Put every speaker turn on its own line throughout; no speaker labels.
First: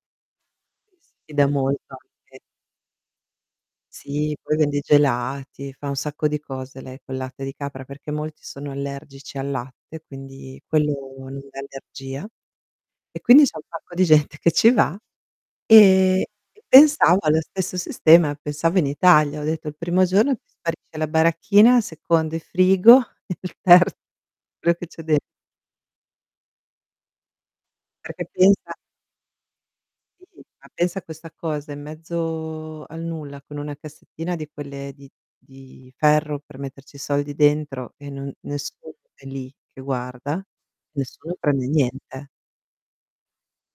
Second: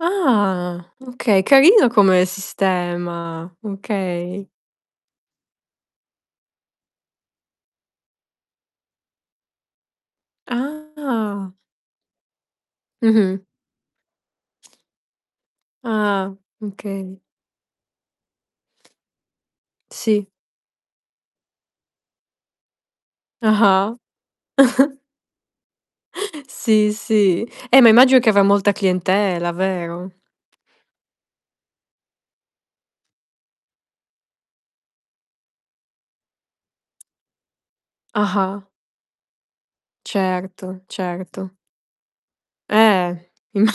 Ah,
Ti
okay
da
carino
molta
come
anche.
sistema.
Sì,
Okay.
poi vende i gelati, fa un sacco di cose lei col latte di capra, perché molti sono allergici al latte quindi quello non
Ah.
dà allergia. E
Mh-mh.
quindi c'è un sacco di gente che ci va e
Ah,
e
okay.
pensavo allo stesso sistema, pensavo in Italia. Ho detto il primo
Sì.
giorno ti sparisce la baracchina, il secondo il frigo, il ter
Ah-ah.
quello che c'è den
Sì, sì. Eh ma immagino
Perché
che avrà molta
pensa
clientela, vero?
Sì, ma pensa a questa cosa in mezzo al nulla con una cassettina di quelle di di ferro per metterci i soldi dentro e non
Ah-ah.
nessuno è lì che guarda,
Certo,
nessuno
certo.
prende niente.
Eh imma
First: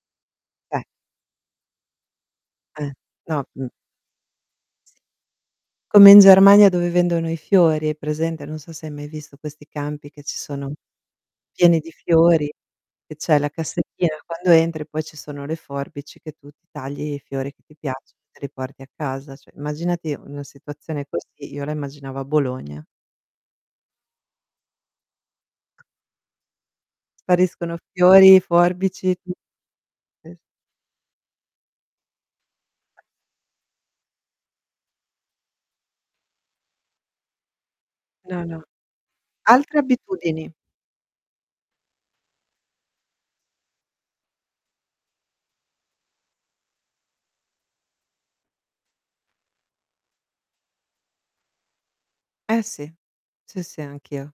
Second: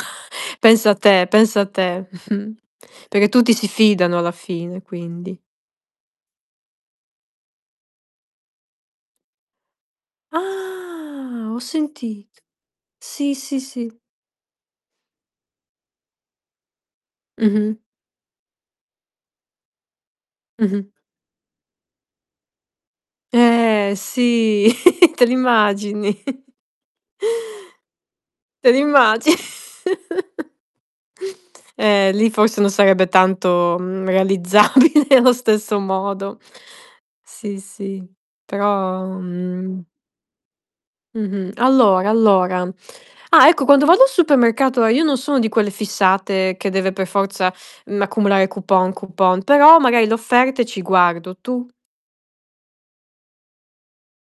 Eh.
pensa te, pensa te.
Eh,
Perché
no,
tutti
mh.
si fidano alla fine, quindi.
Come in Germania dove vendono i fiori, hai presente? Non so se hai mai visto questi campi che ci sono,
Ah, ho
pieni di
sentit
fiori, che
sì,
c'è la
sì, sì.
cassettina, quando entri poi ci sono le forbici che tu ti tagli i fiori che ti
Mh-mh.
piacciono e te li porti a casa. Cioè, immaginati una
Mh-mh.
situazione così io la immaginavo a Bologna.
Eh sì, te l'immagini?
Spariscono fiori,
Te
forbici,
l'immagi
tut sì.
Eh lì forse non sarebbe tanto, mhmm, realizzabile allo stesso modo. Sì, sì,
No, no.
però,
Altre
mhmm
abitudini.
Mh-mh, allora, allora. Ah, ecco, quando vado al supermercato, ehm, io non sono di quelle fissate che deve per forza, mhmm, accumulare coupon, coupon, però magari le offerte ci guardo, tu?
Eh sì, sì, sì, anch'io.